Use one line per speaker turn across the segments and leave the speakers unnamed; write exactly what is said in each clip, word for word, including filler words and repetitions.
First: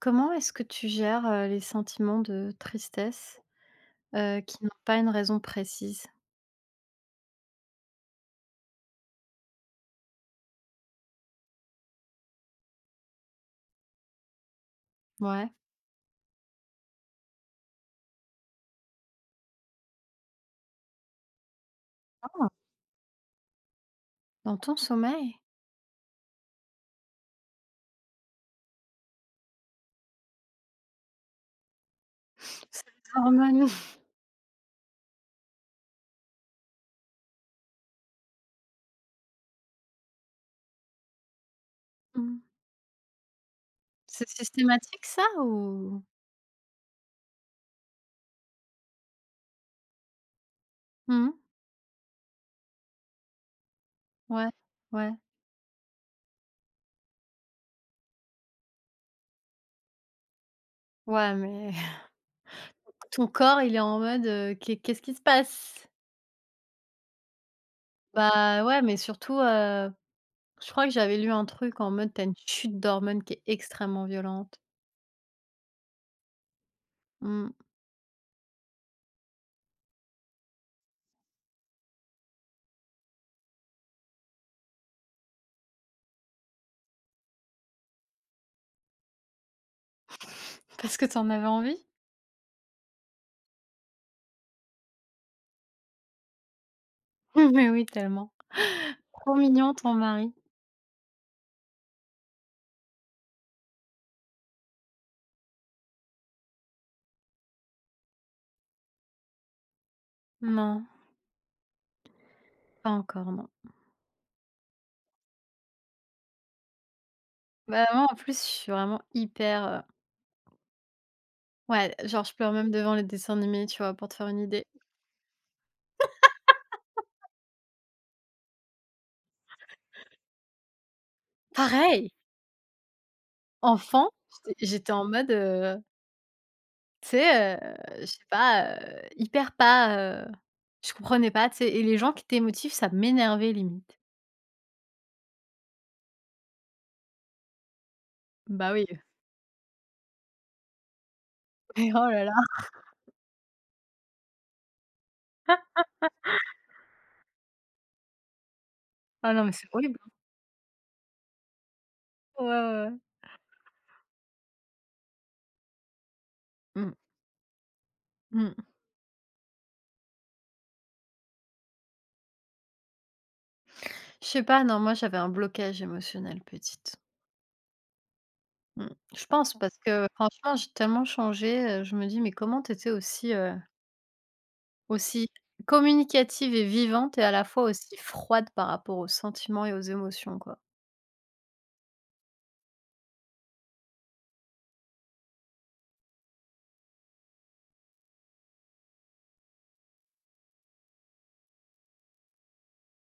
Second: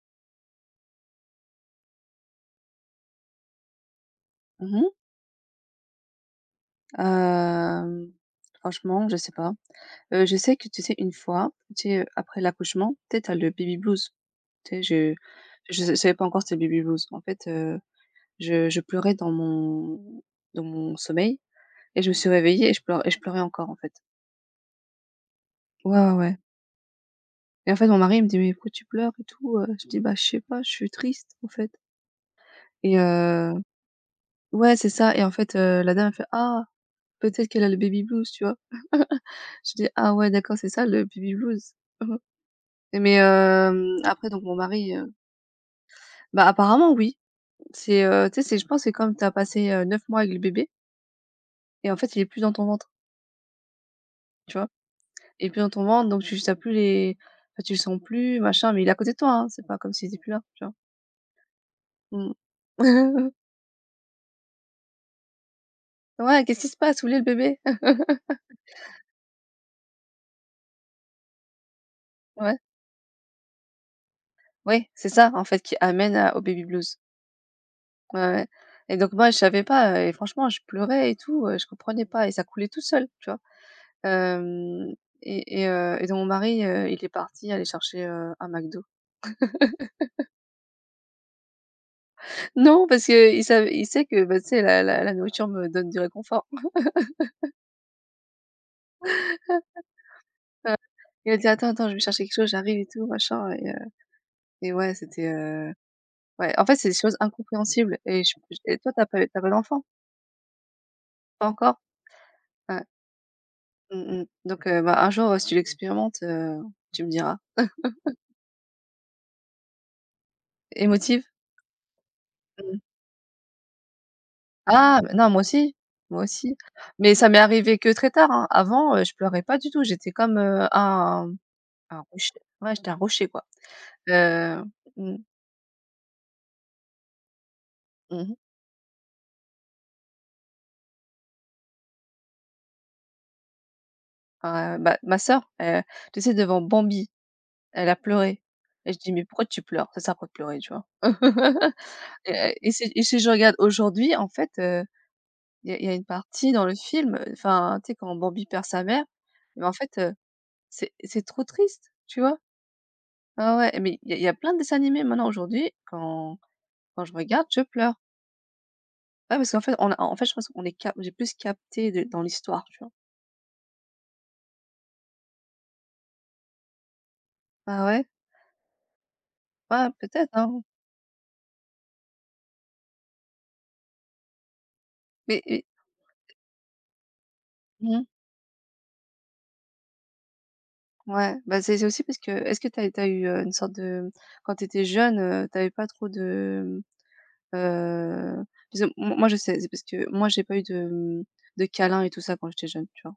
Comment est-ce que tu gères, heu, les sentiments de tristesse, heu, qui n'ont
Mmh mh.
pas une raison précise?
Hem, Franchement, je sais pas. Heu, je sais que, tu sais, une fois, tu sais, heu, après l'accouchement, tu sais, tu as le baby blues. Tu sais, je
Ouais.
je sa savais pas encore c'était le baby blues. En fait, heu, je je pleurais dans mon dans mon sommeil et je me suis
Ah!
réveillée et je pleu et je pleurais encore, en fait.
Dans ton sommeil?
Ouais, ouais, ouais, et en fait, mon mari, il me dit: «Mais pourquoi tu pleures et tout?» heu, je dis: «Bah, je sais pas, je suis triste, en fait»
C'est
et
les
heu
hormones
ouais, c'est ça et en fait, heu, la dame, elle fait: «Ah! Peut-être qu'elle a le baby blues», tu vois? Je dis: «Ah ouais, d'accord, c'est ça le baby blues?»
Mmh.
Mais hem,
C'est
après donc mon mari,
systématique
heu,
ça ou?
bah, apparemment oui. C'est, heu, tu sais, c'est je pense que c'est comme t'as passé, heu, 9 mois avec le bébé
Mmh.
et en fait il est plus dans ton ventre,
Ouais,
tu vois?
ouais,
Il est plus dans ton ventre, donc tu tu as plus les enfin tu le sens plus machin, mais il est à côté de toi, hein, c'est pas comme s'il était plus là, tu vois?
ouais, mais
Mmh.
ton corps il est en mode, heu: «Qu'est qu'est-ce qui se passe?»
Ouais: «Qu'est-ce qui se passe? Où il est le bébé?»
Bah, ouais, mais surtout, heu, je crois que j'avais lu un truc en mode: t'as une
Ouais,
chute d'hormones qui est extrêmement violente».
oui, c'est ça en fait qui amène à au baby blues.
Mmh.
Ouais, ouais, et donc moi je savais pas, heu et franchement je pleurais et tout, heu, je comprenais pas et ça coulait tout seul, tu vois? Hem et et heu et donc mon mari, heu, il est parti aller chercher, heu, un McDo.
Parce que t'en avais envie?
Non, parce que il savait il sait que, bah, tu sais la la la nourriture me donne du réconfort.
Mais oui, tellement. Trop mignon ton mari.
Il a dit: «Attends, attends, je vais chercher quelque chose, j'arrive et tout machin», et heu et ouais, c'était, heu, ouais, en fait, c'est des choses incompréhensibles et je je et toi t'as pas t'as pas d'enfant?
Non.
Pas encore? Ouais.
Pas encore, non.
Mmh mh. Donc heu, bah, un jour, si tu l'expérimentes, heu, tu me diras.
Bah, moi, en plus, je suis vraiment hyper, heu,
Émotive?
ouais, genre, je pleure même
Mmh.
devant les dessins animés, tu vois? Pour te faire une idée.
Ah, mais non, moi aussi, moi aussi. Mais ça m'est arrivé que très tard, hein. Avant, heu, je pleurais pas du tout, j'étais comme, heu, un un
Pareil,
rocher. Ouais, j'étais un rocher, quoi.
enfant,
Heu,
j'étais j'étais en
mmh,
mode, heu, tu sais, heu, je sais
mmh mh.
pas, heu, hyper pas, heu, je comprenais pas, tu sais? Et les gens qui étaient émotifs, ça m'énervait limite.
Ah, bah, ma sœur, heu, tu sais, devant Bambi, elle a pleuré
Bah oui,
et je dis: «Mais pourquoi tu pleures? C'est, ça sert pleurer?» Tu vois?
mais oh là
Et
là,
et et si et si je regarde aujourd'hui, en fait, euh, il y a y a une partie dans le film, enfin, tu sais, quand Bambi perd sa mère,
ah non, mais
mais
c'est
en fait,
horrible.
heu, c'est c'est trop triste, tu vois?
Ouais, ouais, ouais.
Ah ouais, mais il y a il y a plein de dessins animés maintenant aujourd'hui, quand
Mmh.
quand je regarde, je pleure.
Mmh.
Ouais, parce qu'en fait, on a en fait, je pense qu'on est cap j'ai plus capté de dans l'histoire, tu vois?
Je sais pas, non, moi, j'avais un blocage émotionnel petite.
Ah ouais?
Mmh. Je pense parce
Ouais,
que
peut-être,
franchement,
hein.
j'ai tellement changé, heu, je me dis: «Mais comment t'étais aussi, Aussi
Mais et
communicative et vivante et à la fois aussi
mmh,
froide par rapport aux sentiments et aux émotions, quoi.
ouais, bah, c'est c'est aussi parce que est-ce que t'as t'as eu, heu, une sorte de quand t'étais jeune, heu, tu pas trop de, mmh, parce que mo moi, je sais, c'est parce que moi, j'ai pas eu de, mmh, de câlins et tout ça quand j'étais jeune, tu vois?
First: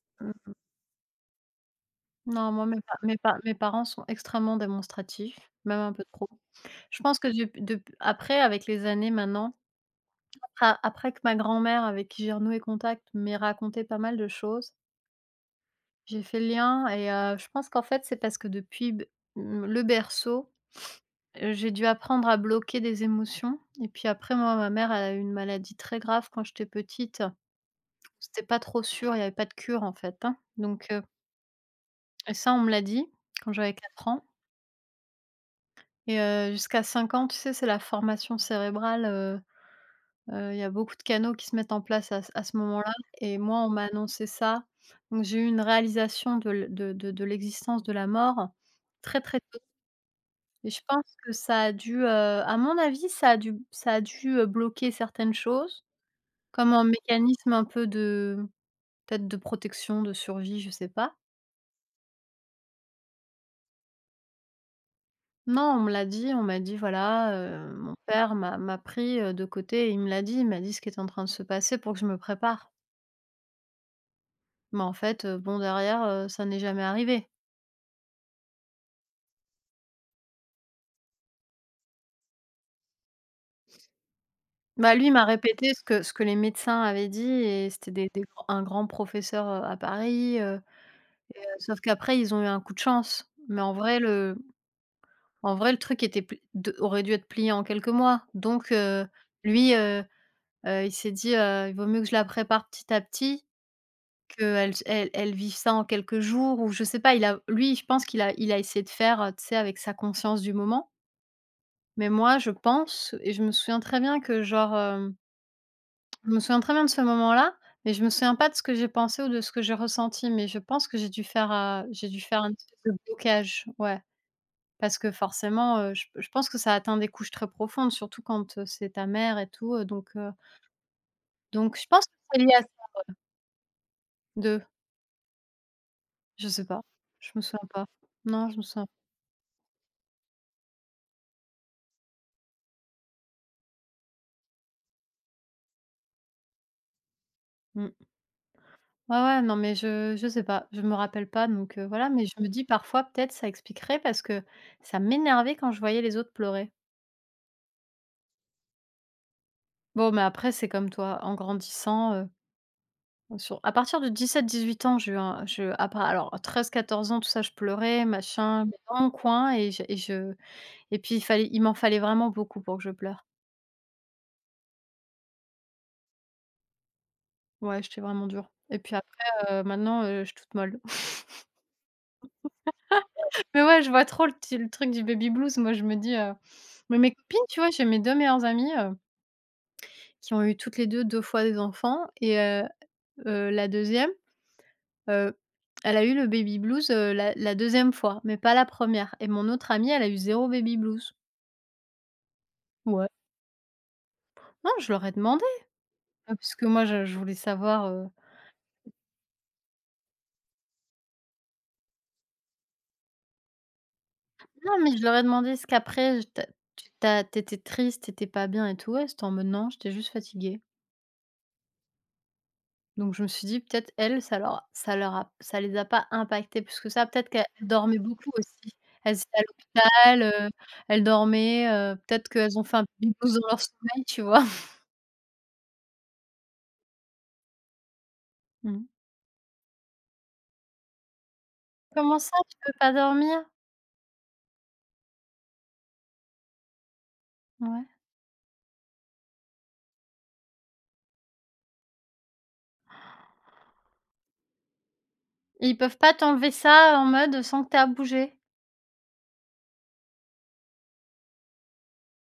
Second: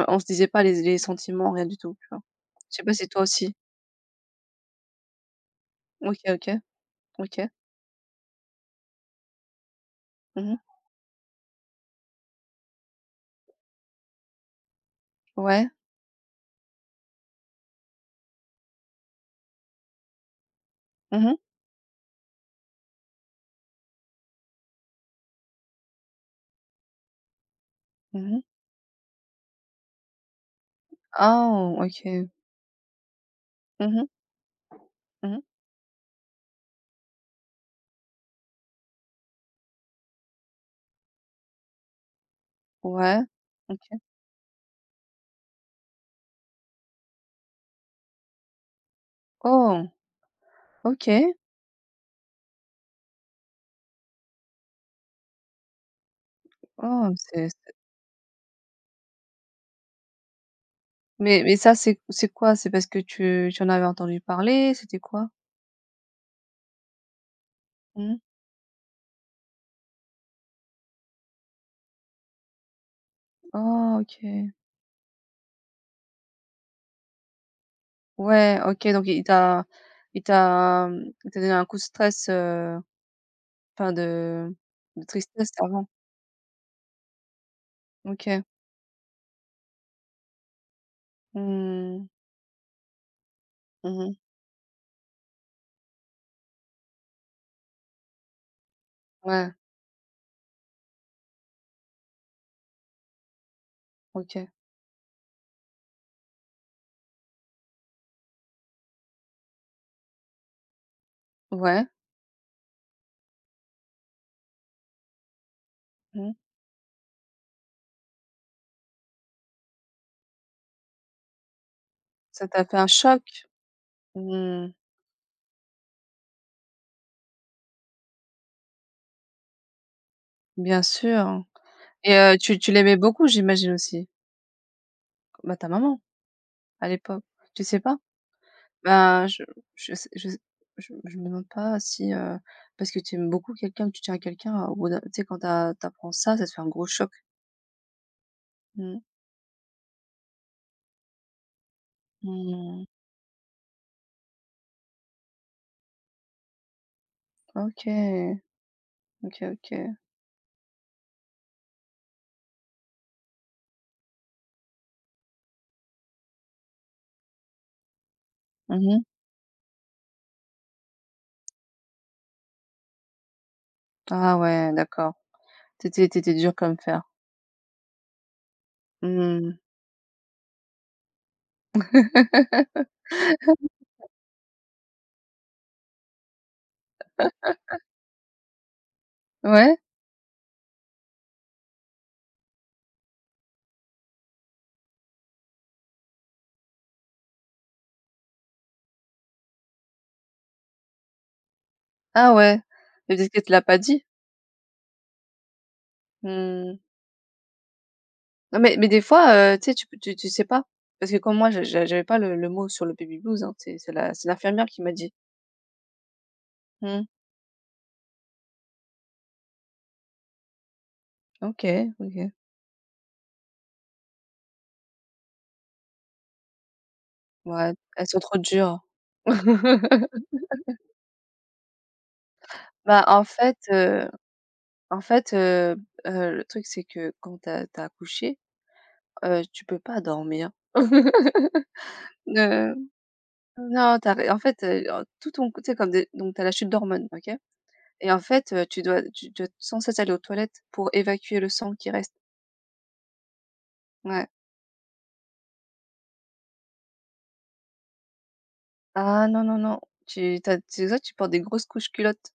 Heu, on se disait
Mmh.
pas les les sentiments, rien du tout, tu vois?
Non, moi,
Je
mes
sais
pa
pas si
mes
toi
pa mes
aussi?
parents sont extrêmement démonstratifs, même un peu
OK,
trop.
OK,
Je pense que
OK.
dep dep après, avec les années maintenant,
Mmh.
a après que ma grand-mère, avec qui j'ai renoué contact, m'ait raconté pas mal de choses,
Ouais.
j'ai fait le lien et heu, je pense qu'en fait, c'est parce que depuis b mmh, le berceau,
Mmh
heu, j'ai dû apprendre à bloquer des émotions et puis après, moi, ma mère, elle a eu une maladie très grave quand j'étais petite.
mhm
C'était
mh.
pas trop sûr, il y avait pas de cure, en fait, hein, donc heu
Ah! OK. Mhm
et ça, on me l'a dit quand j'avais
mhm.
quatre ans et heu, jusqu'à cinq ans, tu sais, c'est la formation cérébrale, heu heu, il y a beaucoup de canaux qui se mettent en place à ce à ce moment-là
Ouais.
et moi, on
OK.
m'a annoncé ça, donc j'ai eu une réalisation de l de de de l'existence de la mort très, très tôt
Oh!
et je pense que
OK.
ça a dû, heu, à mon avis, ça a dû ça a dû, heu, bloquer certaines choses, comme un
Oh, c'est
mécanisme un
c'est
peu de peut-être de protection, de survie, je sais pas.
mais mais ça, c'est c'est quoi? C'est parce que tu tu en avais entendu parler? C'était quoi?
Non, on me l'a dit, on m'a dit: «Voilà, heu, mon
Mhm.
père m'a m'a pris, heu, de côté et il me l'a dit, il m'a dit ce qui est en train de se passer pour que je me prépare».
Oh, OK.
Mais en fait, heu, bon derrière, heu, ça n'est jamais arrivé.
Ouais, OK, donc il t'a il t'a, mmh, il t'a donné un coup de stress, heu, enfin de
Bah,
de
lui, il m'a
tristesse
répété ce
avant.
que ce que les médecins avaient dit et c'était des des
OK.
grands un grand professeur, heu, à Paris, heu, sauf
Mmh.
qu'après ils ont eu un coup de chance. Mais en vrai
Mhm.
le en vrai le truc était pl de aurait dû être plié en quelques mois. Donc heu,
Ouais,
lui, heu heu, il s'est dit, heu: «Il vaut mieux que je la prépare petit à petit».
OK.
Qu'elles s elles elles vivent ça en quelques jours ou je sais pas, il a lui, je pense qu'il a il a essayé de faire, heu, tu sais, avec sa conscience du moment.
Ouais.
Mais moi, je pense et je me souviens très bien que genre, hem, je
Mmh.
me souviens très bien de ce moment-là, mais je me souviens pas de ce que j'ai pensé ou de ce que j'ai ressenti. Mais je pense que j'ai dû faire, heu, j'ai dû faire
Ça
un
t'a fait
espèce
un
de
choc?
blocage, ouais.
Mmh.
Parce que forcément, heu, je je pense que ça atteint des couches très profondes, surtout quand, heu, c'est ta mère et tout, heu, donc heu,
Bien sûr,
donc je pense que
et heu,
c'est lié
tu
à ces
tu l'aimais beaucoup, j'imagine aussi?
deux,
Bah, ta maman,
je sais pas,
à l'époque,
je me
tu
souviens
sais
pas.
pas?
Non, je me souviens
Bah, je je sais je je je me demande pas si, heu, parce que tu aimes beaucoup quelqu'un, que tu tiens à quelqu'un, au bout d'un tu sais, quand t'as t'apprends ça, ça te fait un gros choc.
mmh.
Mmh.
Ouais, ouais, non, mais je je sais pas, je me rappelle pas donc heu, voilà, mais je me dis
Mmh.
parfois peut-être ça expliquerait parce que ça m'énervait quand je voyais les autres pleurer.
OK. OK, OK.
Bon, mais après c'est comme toi, en grandissant, heu, sur à partir de dix dix-huit ans, j'ai eu un je après alors treize quatorze ans tout ça je pleurais machin, Mmh. mais dans
Mmh.
mon coin et je et je et puis il fallait il m'en fallait vraiment beaucoup pour que je pleure.
Ah ouais, d'accord. Tu étais dur comme fer.
Ouais, j'étais vraiment dure et puis après,
Mmh.
heu, maintenant, heu, je suis toute molle. Mais ouais, je vois trop le ti le truc du baby blues. Moi je me dis, heu mais mes copines, tu vois, j'ai mes deux meilleures amies,
Ouais?
qui ont eu toutes les deux deux fois des enfants et heu heu, la deuxième, e elle a eu le baby blues, heu, la la deuxième fois, mais pas la première. Et mon autre amie, elle a eu zéro baby blues.
Ah ouais.
Ouais.
Mais peut-être qu'elle te l'a pas dit?
Non, je leur ai demandé, heu, parce que
Mmh.
moi je je voulais savoir, heu
Non, mais mais des fois, heu, tu sais, tu peux tu tu sais pas. Parce que comme moi, je j'a j'avais pas le le mot sur le baby blues, hein, tu c'est la c'est l'infirmière
non,
qui m'a
mais je
dit.
leur ai demandé: ce qu'après je tu tu
Mmh.
tu as triste, t'étais pas bien et tout?» et c'était en mode: «Non, j'étais juste fatiguée».
OK, OK.
Donc je me suis dit: «Peut-être elles, ça leur ça leur a ça les a pas impactées plus que ça». Peut-être qu'elles
Ouais,
dormaient
elles sont
beaucoup
trop
aussi.
dures.
Elles étaient à l'hôpital, heu, elles dormaient, heu, peut-être qu'elles ont fait un peu
Bah, en
d'hypnose dans
fait,
leur sommeil,
heu
tu vois?
en fait, heu heu, le truc, c'est que quand t'as as accouché,
Mmh.
heu, tu peux pas dormir.
«Comment ça, tu peux
Ne
pas dormir?»
non, t'as en fait, heu, en tout ton, tu sais, comme des, donc t'as la chute d'hormones, OK?
Ouais.
Et en fait, heu, tu dois tu dois sans cesse aller aux toilettes pour évacuer le sang qui reste. Ouais.
Et ils peuvent pas t'enlever ça en mode sans que tu aies à bouger?
Ah non, non, non, tu tu as tu vois, tu portes des grosses couches culottes.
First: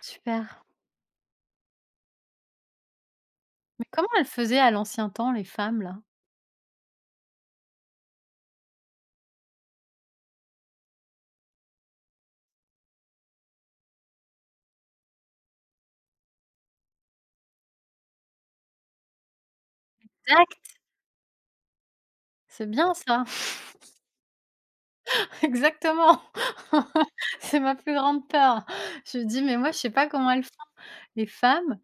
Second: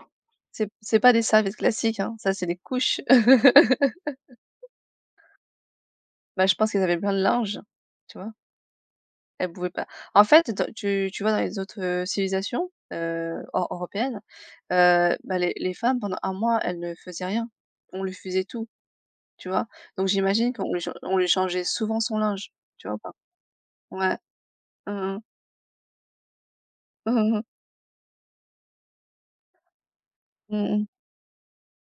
Super.
C'est c'est pas des serviettes classiques, hein, ça, c'est des couches.
Mais comment elles faisaient à l'ancien temps, les femmes, là?
Bah, je pense qu'ils avaient plein de linge, tu vois? Elle pouvait pas. En fait, dans tu tu vois dans les autres, heu, civilisations, heu, eu européennes, heu, bah, les les femmes pendant un mois, elles ne faisaient rien. On lui faisait tout, tu vois? Donc j'imagine
Exact!
qu'on lui chan on lui changeait souvent son linge,
C'est
tu vois
bien
ou pas?
ça!
Ouais. Mmh mh.
Exactement!
Mmh mh.
C'est ma plus grande peur. Je me dis: «Mais moi, je sais pas comment elles font,
Mmh.
les femmes».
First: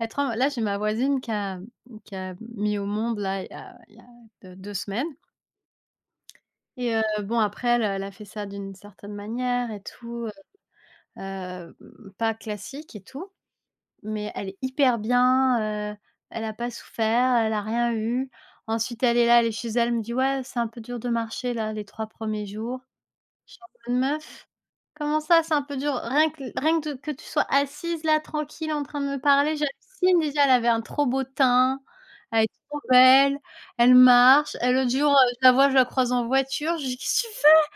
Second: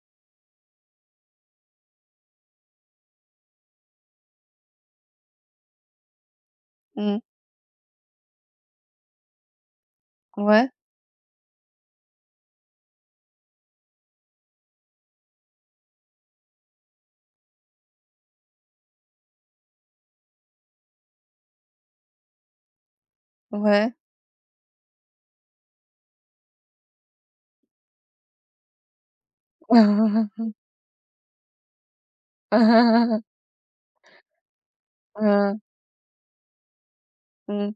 Être tremble. Là, j'ai ma voisine qui a qui a mis au monde, là, il y a il y a de deux semaines et heu,
Mmh.
bon après elle, elle a fait ça d'une certaine manière et tout, heu,
Ouais,
mmh, pas classique et tout, mais elle est hyper bien, heu, elle n'a pas souffert, elle n'a rien eu. Ensuite, elle est là, elle est chez elle, elle me dit: «Ouais, c'est un peu dur de marcher là, les trois premiers jours». Je suis en
ouais.
mode: «Meuf, comment ça? C'est un peu dur». Rien que rien que de que tu sois assise là, tranquille, en train de me parler, j'hallucine déjà. Elle avait un trop beau teint, elle est trop belle, elle marche. Et l'autre jour, heu, je la
Heu,
vois, je la croise en voiture, je dis: «Qu'est-ce que tu fais?»
mmh.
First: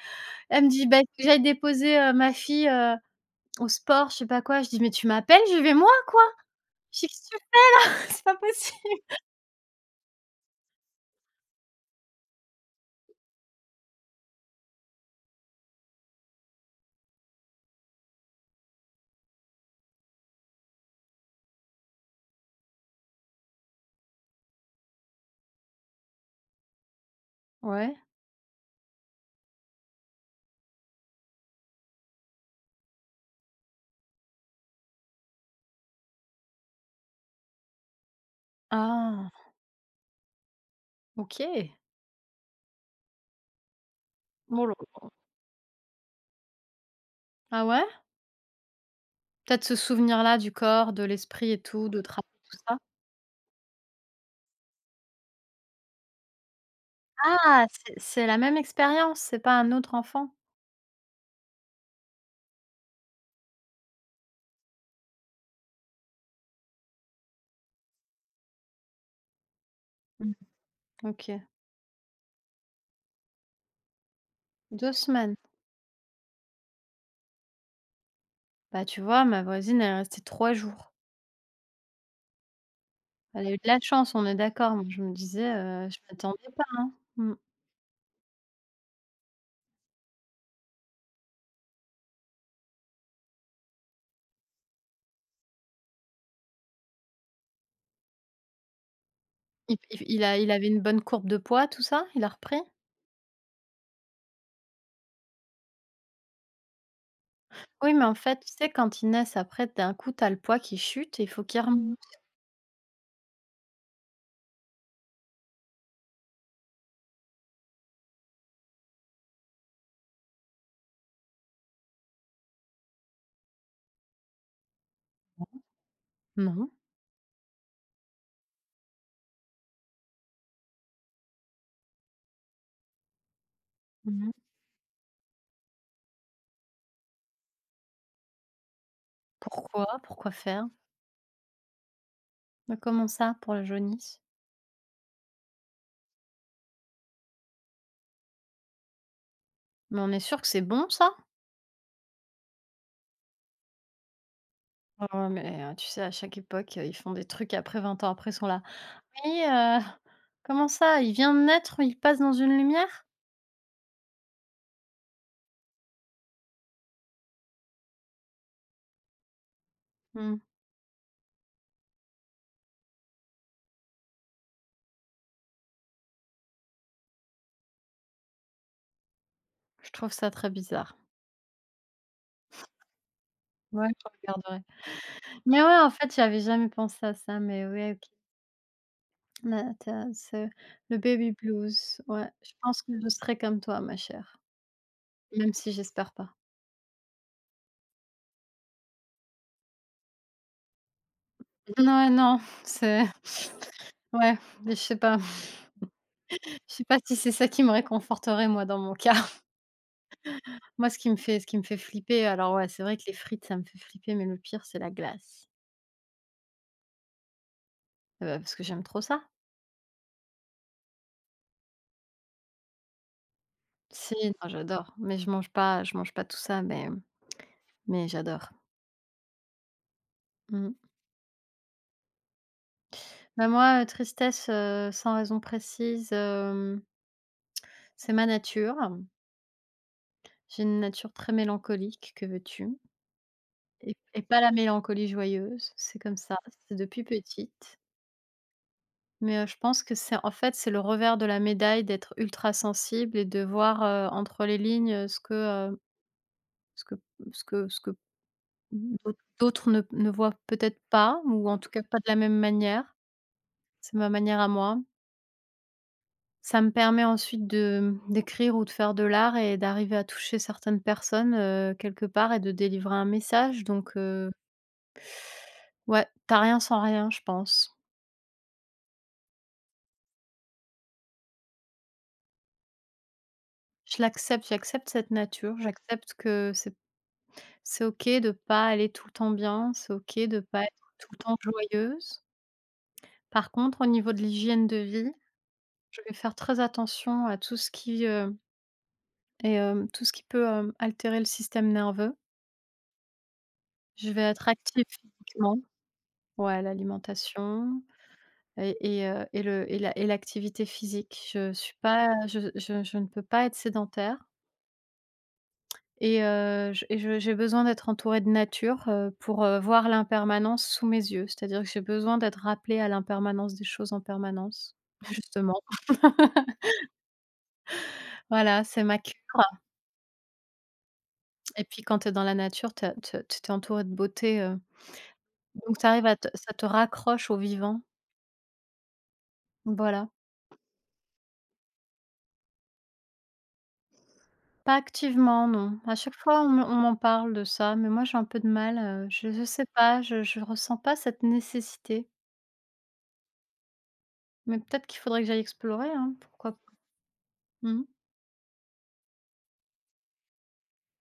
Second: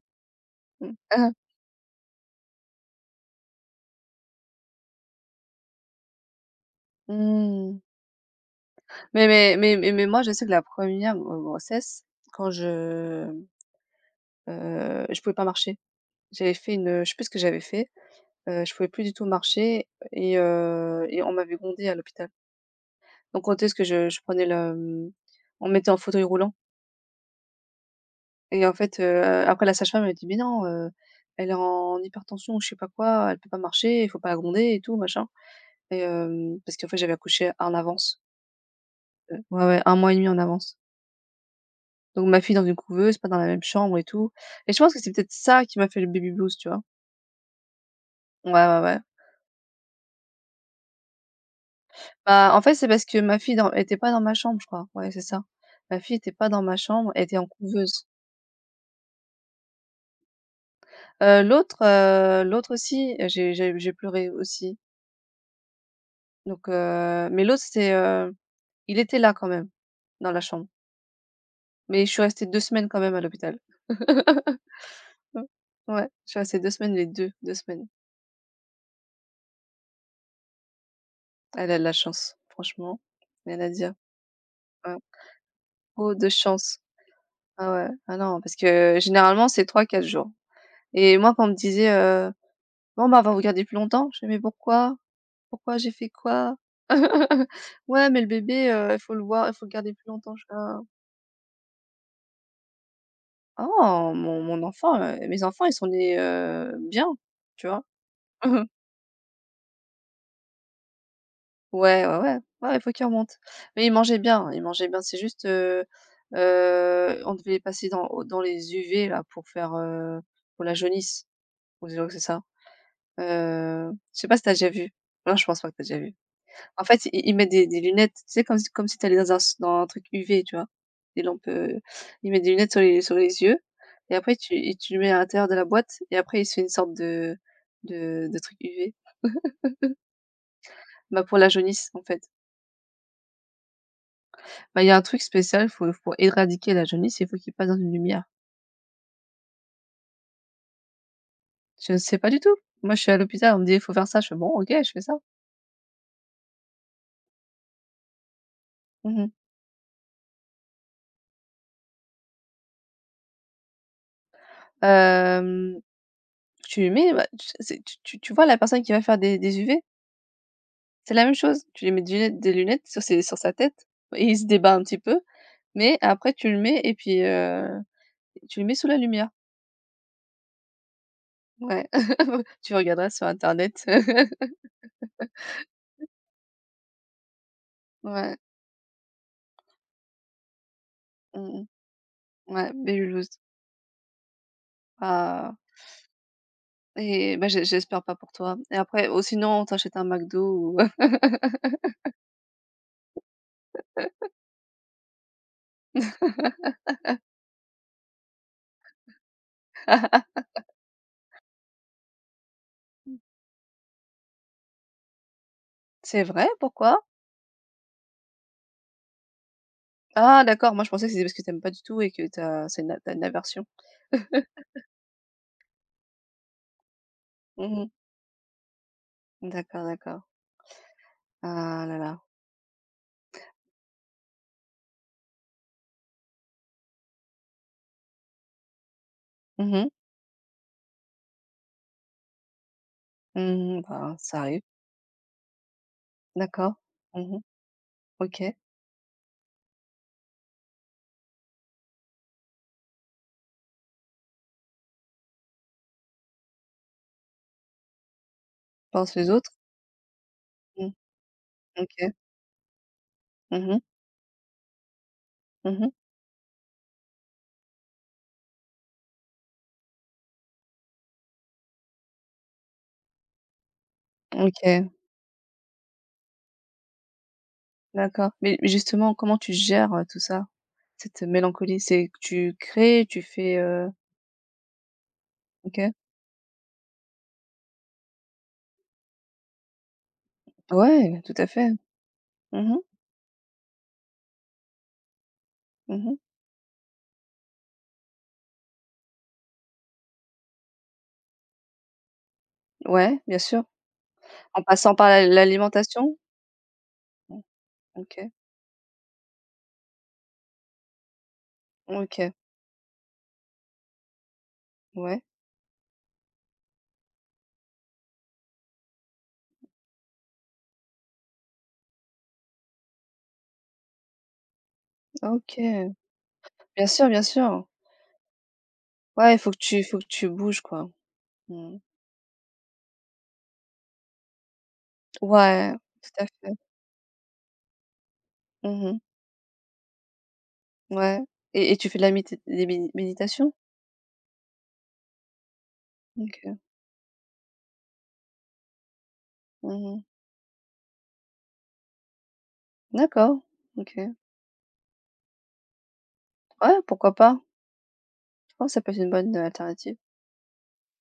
Elle me dit:
Mmh.
«Bah, il faut que
Hein.
j'aille déposer, heu, ma fille, heu, au sport», je sais pas quoi. Je dis: «Mais tu m'appelles? Je vais moi, quoi!» Je dis: «Qu'est-ce que tu
Mmh.
fais? C'est pas possible».
Mais mais mais mais mais moi, je sais que la première re grossesse, quand je, heu, je pouvais pas marcher. J'avais fait une, je sais plus ce que j'avais fait, heu, je pouvais plus du tout marcher et heu et on m'avait grondée à l'hôpital. Donc on tu ce que je je prenais le, mmh, on me mettait en fauteuil roulant
Ouais.
et en fait, heu, après la sage-femme elle a dit: «Mais non, heu, elle est en hypertension ou je sais pas quoi, elle peut pas marcher, il faut pas la gronder et tout machin», et hem, parce qu'en fait j'avais accouché en avance,
Ah,
heu, ouais, ouais, un mois et demi mois et demi en avance.
OK.
Donc ma fille dans une couveuse, pas dans la même chambre et tout,
Oh
et
là
je pense que
là.
c'est peut-être ça qui m'a fait le baby blues, tu vois?
Ah ouais?
Ouais, ouais, ouais.
Peut-être ce souvenir-là du corps, de l'esprit et tout, de travail,
Bah,
tout
en fait,
ça?
c'est parce que ma fille dans était pas dans ma chambre, je crois. Ouais, c'est ça. Ma fille était pas dans ma chambre, elle était en
Ah! C'est
couveuse.
c'est la même expérience, c'est pas un autre enfant?
Heu, l'autre, heu, l'autre aussi, heu, j'ai j'ai j'ai pleuré aussi. Donc heu, mais l'autre, c'est, heu, il était là quand même, dans
Mmh.
la chambre.
OK.
Mais je suis restée deux semaines quand même à l'hôpital.
Deux semaines.
Ouais, je suis restée deux semaines, les deux, deux semaines.
Bah, tu vois, ma voisine, elle est restée trois jours.
Elle a de la chance, franchement,
Elle a eu
rien
de
à
la
dire.
chance, on est d'accord. Moi,
Ouais.
je me disais, heu, je
Oh, de
m'attendais pas,
chance.
hein. Mmh.
Ah ouais, ah non, parce que généralement, c'est trois, quatre jours. Et moi, quand on me disait, euh, bon, bah, on va regarder plus longtemps. Je fais: «Mais pourquoi? Pourquoi j'ai fait quoi?» «Ouais, mais le bébé, heu, il faut le voir il faut le
Il p
garder
il
plus
il
longtemps».
a
Je
il
fais:
avait une bonne courbe de poids, tout ça? Il a repris?
«Ah oh, mon mon enfant, heu, mes enfants, ils sont nés, heu, bien», tu vois?
Oui, mais en fait, tu sais, quand ils naissent, après, d'un coup, tu as le poids qui chute et il faut qu'il Mmh remonte.
Ouais, ouais, ouais, ouais, il faut qu'ils remontent. Mais ils mangeaient bien, ils mangeaient bien. C'est juste, heu heu, on devait les passer dans au dans les U V là pour faire, heu, pour la jaunisse. On dirait que c'est ça. Heu, je sais pas si t'as déjà vu? Non, je pense pas que t'as déjà vu.
Non.
En fait, i ils mettent des des lunettes, tu sais, comme si comme si tu allais dans un s dans un truc U V, tu vois? Des lampes, heu, ils mettent des lunettes sur les sur les yeux, et
Mmh
après tu et tu le mets à l'intérieur de la boîte, et après il se fait une sorte de de de truc U V.
Pourquoi? Pourquoi faire?
Bah, pour la jaunisse, en fait.
Mais comment ça, pour la jaunisse?
Bah, il y a un truc spécial, faut pour éradiquer la jaunisse, il faut qu'il passe dans une lumière.
Mais on est sûr que c'est bon ça?
Je ne sais pas du tout. Moi, je suis à l'hôpital, on me dit: «Il faut faire ça». Je fais: «Bon, OK, je fais
Ah
ça».
ouais, mais, heu, tu sais, à chaque époque, ils font des trucs, après vingt ans après, ils sont là:
Mmh mh.
Et heu, comment ça? Il vient de naître, il passe dans une lumière?
Tu lui mets, bah, tu c'est tu tu tu vois la personne qui va faire des des U V?
Mmh,
C'est la même chose, tu lui mets des lunettes des lunettes sur ses sur sa tête et il se débat un petit peu, mais après tu le mets et puis, heu, tu le mets sous la lumière.
je trouve ça très bizarre.
Ouais. Tu regarderas sur internet.
Ouais, je regarderai. Mais ouais, en fait, j'avais jamais pensé à ça, mais ouais, OK.
Ouais.
Là, tu ce le baby
Mmh mh.
blues, ouais. Je
Ouais,
pense que je
Mulhouse.
serai comme toi, ma chère, même
Ah
si j'espère pas.
et bah, j'e j'espère pas pour toi, et après ou sinon on t'achète un McDo ou.
Ouais, non, c'est ouais, je sais pas. Je sais pas si c'est ça qui me réconforterait, moi, dans mon cas. Moi, ce qui me fait ce qui me fait flipper alors ouais, c'est vrai que les frites, ça me fait flipper, mais le pire, c'est la glace.
C'est vrai? Pourquoi?
Heu, parce que j'aime trop ça.
Ah d'accord, moi je pensais que c'était parce que tu aimes pas du tout et que t'as c'est une tu une aversion.
Si, non, j'adore, mais je mange pas je mange pas tout ça, mais
Mmh.
mais j'adore.
D'accord, d'accord.
Mmh.
Ah là là.
Bah, moi, heu, tristesse, heu, sans raison précise, hem, c'est ma nature.
Mmh mh.
J'ai une nature très mélancolique, que veux-tu?
Mmh.
Et
Bah,
et
ça
pas la
arrive.
mélancolie joyeuse, c'est comme ça,
D'accord.
c'est depuis
Mmh.
petite.
OK.
Mais, heu, je pense que c'est en fait, c'est le revers de la médaille d'être ultra sensible et de voir, heu, entre les lignes, heu, ce que, heu, ce que ce que ce que
Pince les autres?
d'autres ne ne voient peut-être
Mmh.
pas ou en tout cas pas de
OK.
la même manière.
Mmh mh.
C'est ma manière à moi.
Mmh mh.
Ça me permet ensuite de d'écrire ou de faire de l'art et d'arriver à toucher certaines personnes, heu, quelque part et de délivrer un message donc heu,
OK,
ouais, t'as rien sans rien, je pense.
d'accord. Mais justement, comment tu gères, heu, tout ça? Cette mélancolie, c'est que tu crées, tu fais, heu
Je l'accepte, j'accepte cette nature,
OK.
j'accepte que c'est c'est OK de pas aller tout le temps bien, c'est OK de pas être tout le
Ouais, tout
temps
à fait.
joyeuse.
Mmh mh.
Par contre, au niveau de l'hygiène de vie, je
Mmh
vais
mh.
faire très attention à tout ce qui, heu, est, hem, tout ce qui peut, hem, altérer le système nerveux.
Ouais, bien sûr.
Je vais être
En
active
passant par la
physiquement.
l'alimentation?
Ouais,
Mmh.
l'alimentation
OK.
et et heu et le et la et l'activité physique. Je suis pas
OK.
je je je ne peux pas être sédentaire
Ouais.
et heu, je et je j'ai besoin d'être entourée de nature, heu, pour, heu, voir l'impermanence sous mes yeux. C'est-à-dire que j'ai besoin d'être rappelée à l'impermanence des choses en permanence, justement.
OK. Bien sûr, bien sûr.
Voilà, c'est ma cure
Ouais, il faut que tu faut que tu bouges, quoi.
et
Mmh.
puis quand tu es dans la nature, tu as tu tu entourée de beauté, heu,
Ouais,
donc tu arrives à
tout à
te
fait.
ça te raccroche au vivant.
Mmh mh.
Voilà.
Ouais. Et et tu fais de la médi des médi méditation?
Pas activement, non. À chaque fois, on
OK.
me on m'en parle de ça, mais moi, j'ai un peu de mal, heu, je ne sais
Mmh
pas,
mh.
je ne ressens pas cette nécessité,
D'accord. OK.
mais peut-être qu'il faudrait que j'aille explorer, hein, pourquoi pas?
Ouais, pourquoi pas?
Mmh.
Je pense que ça peut être une bonne, heu, alternative.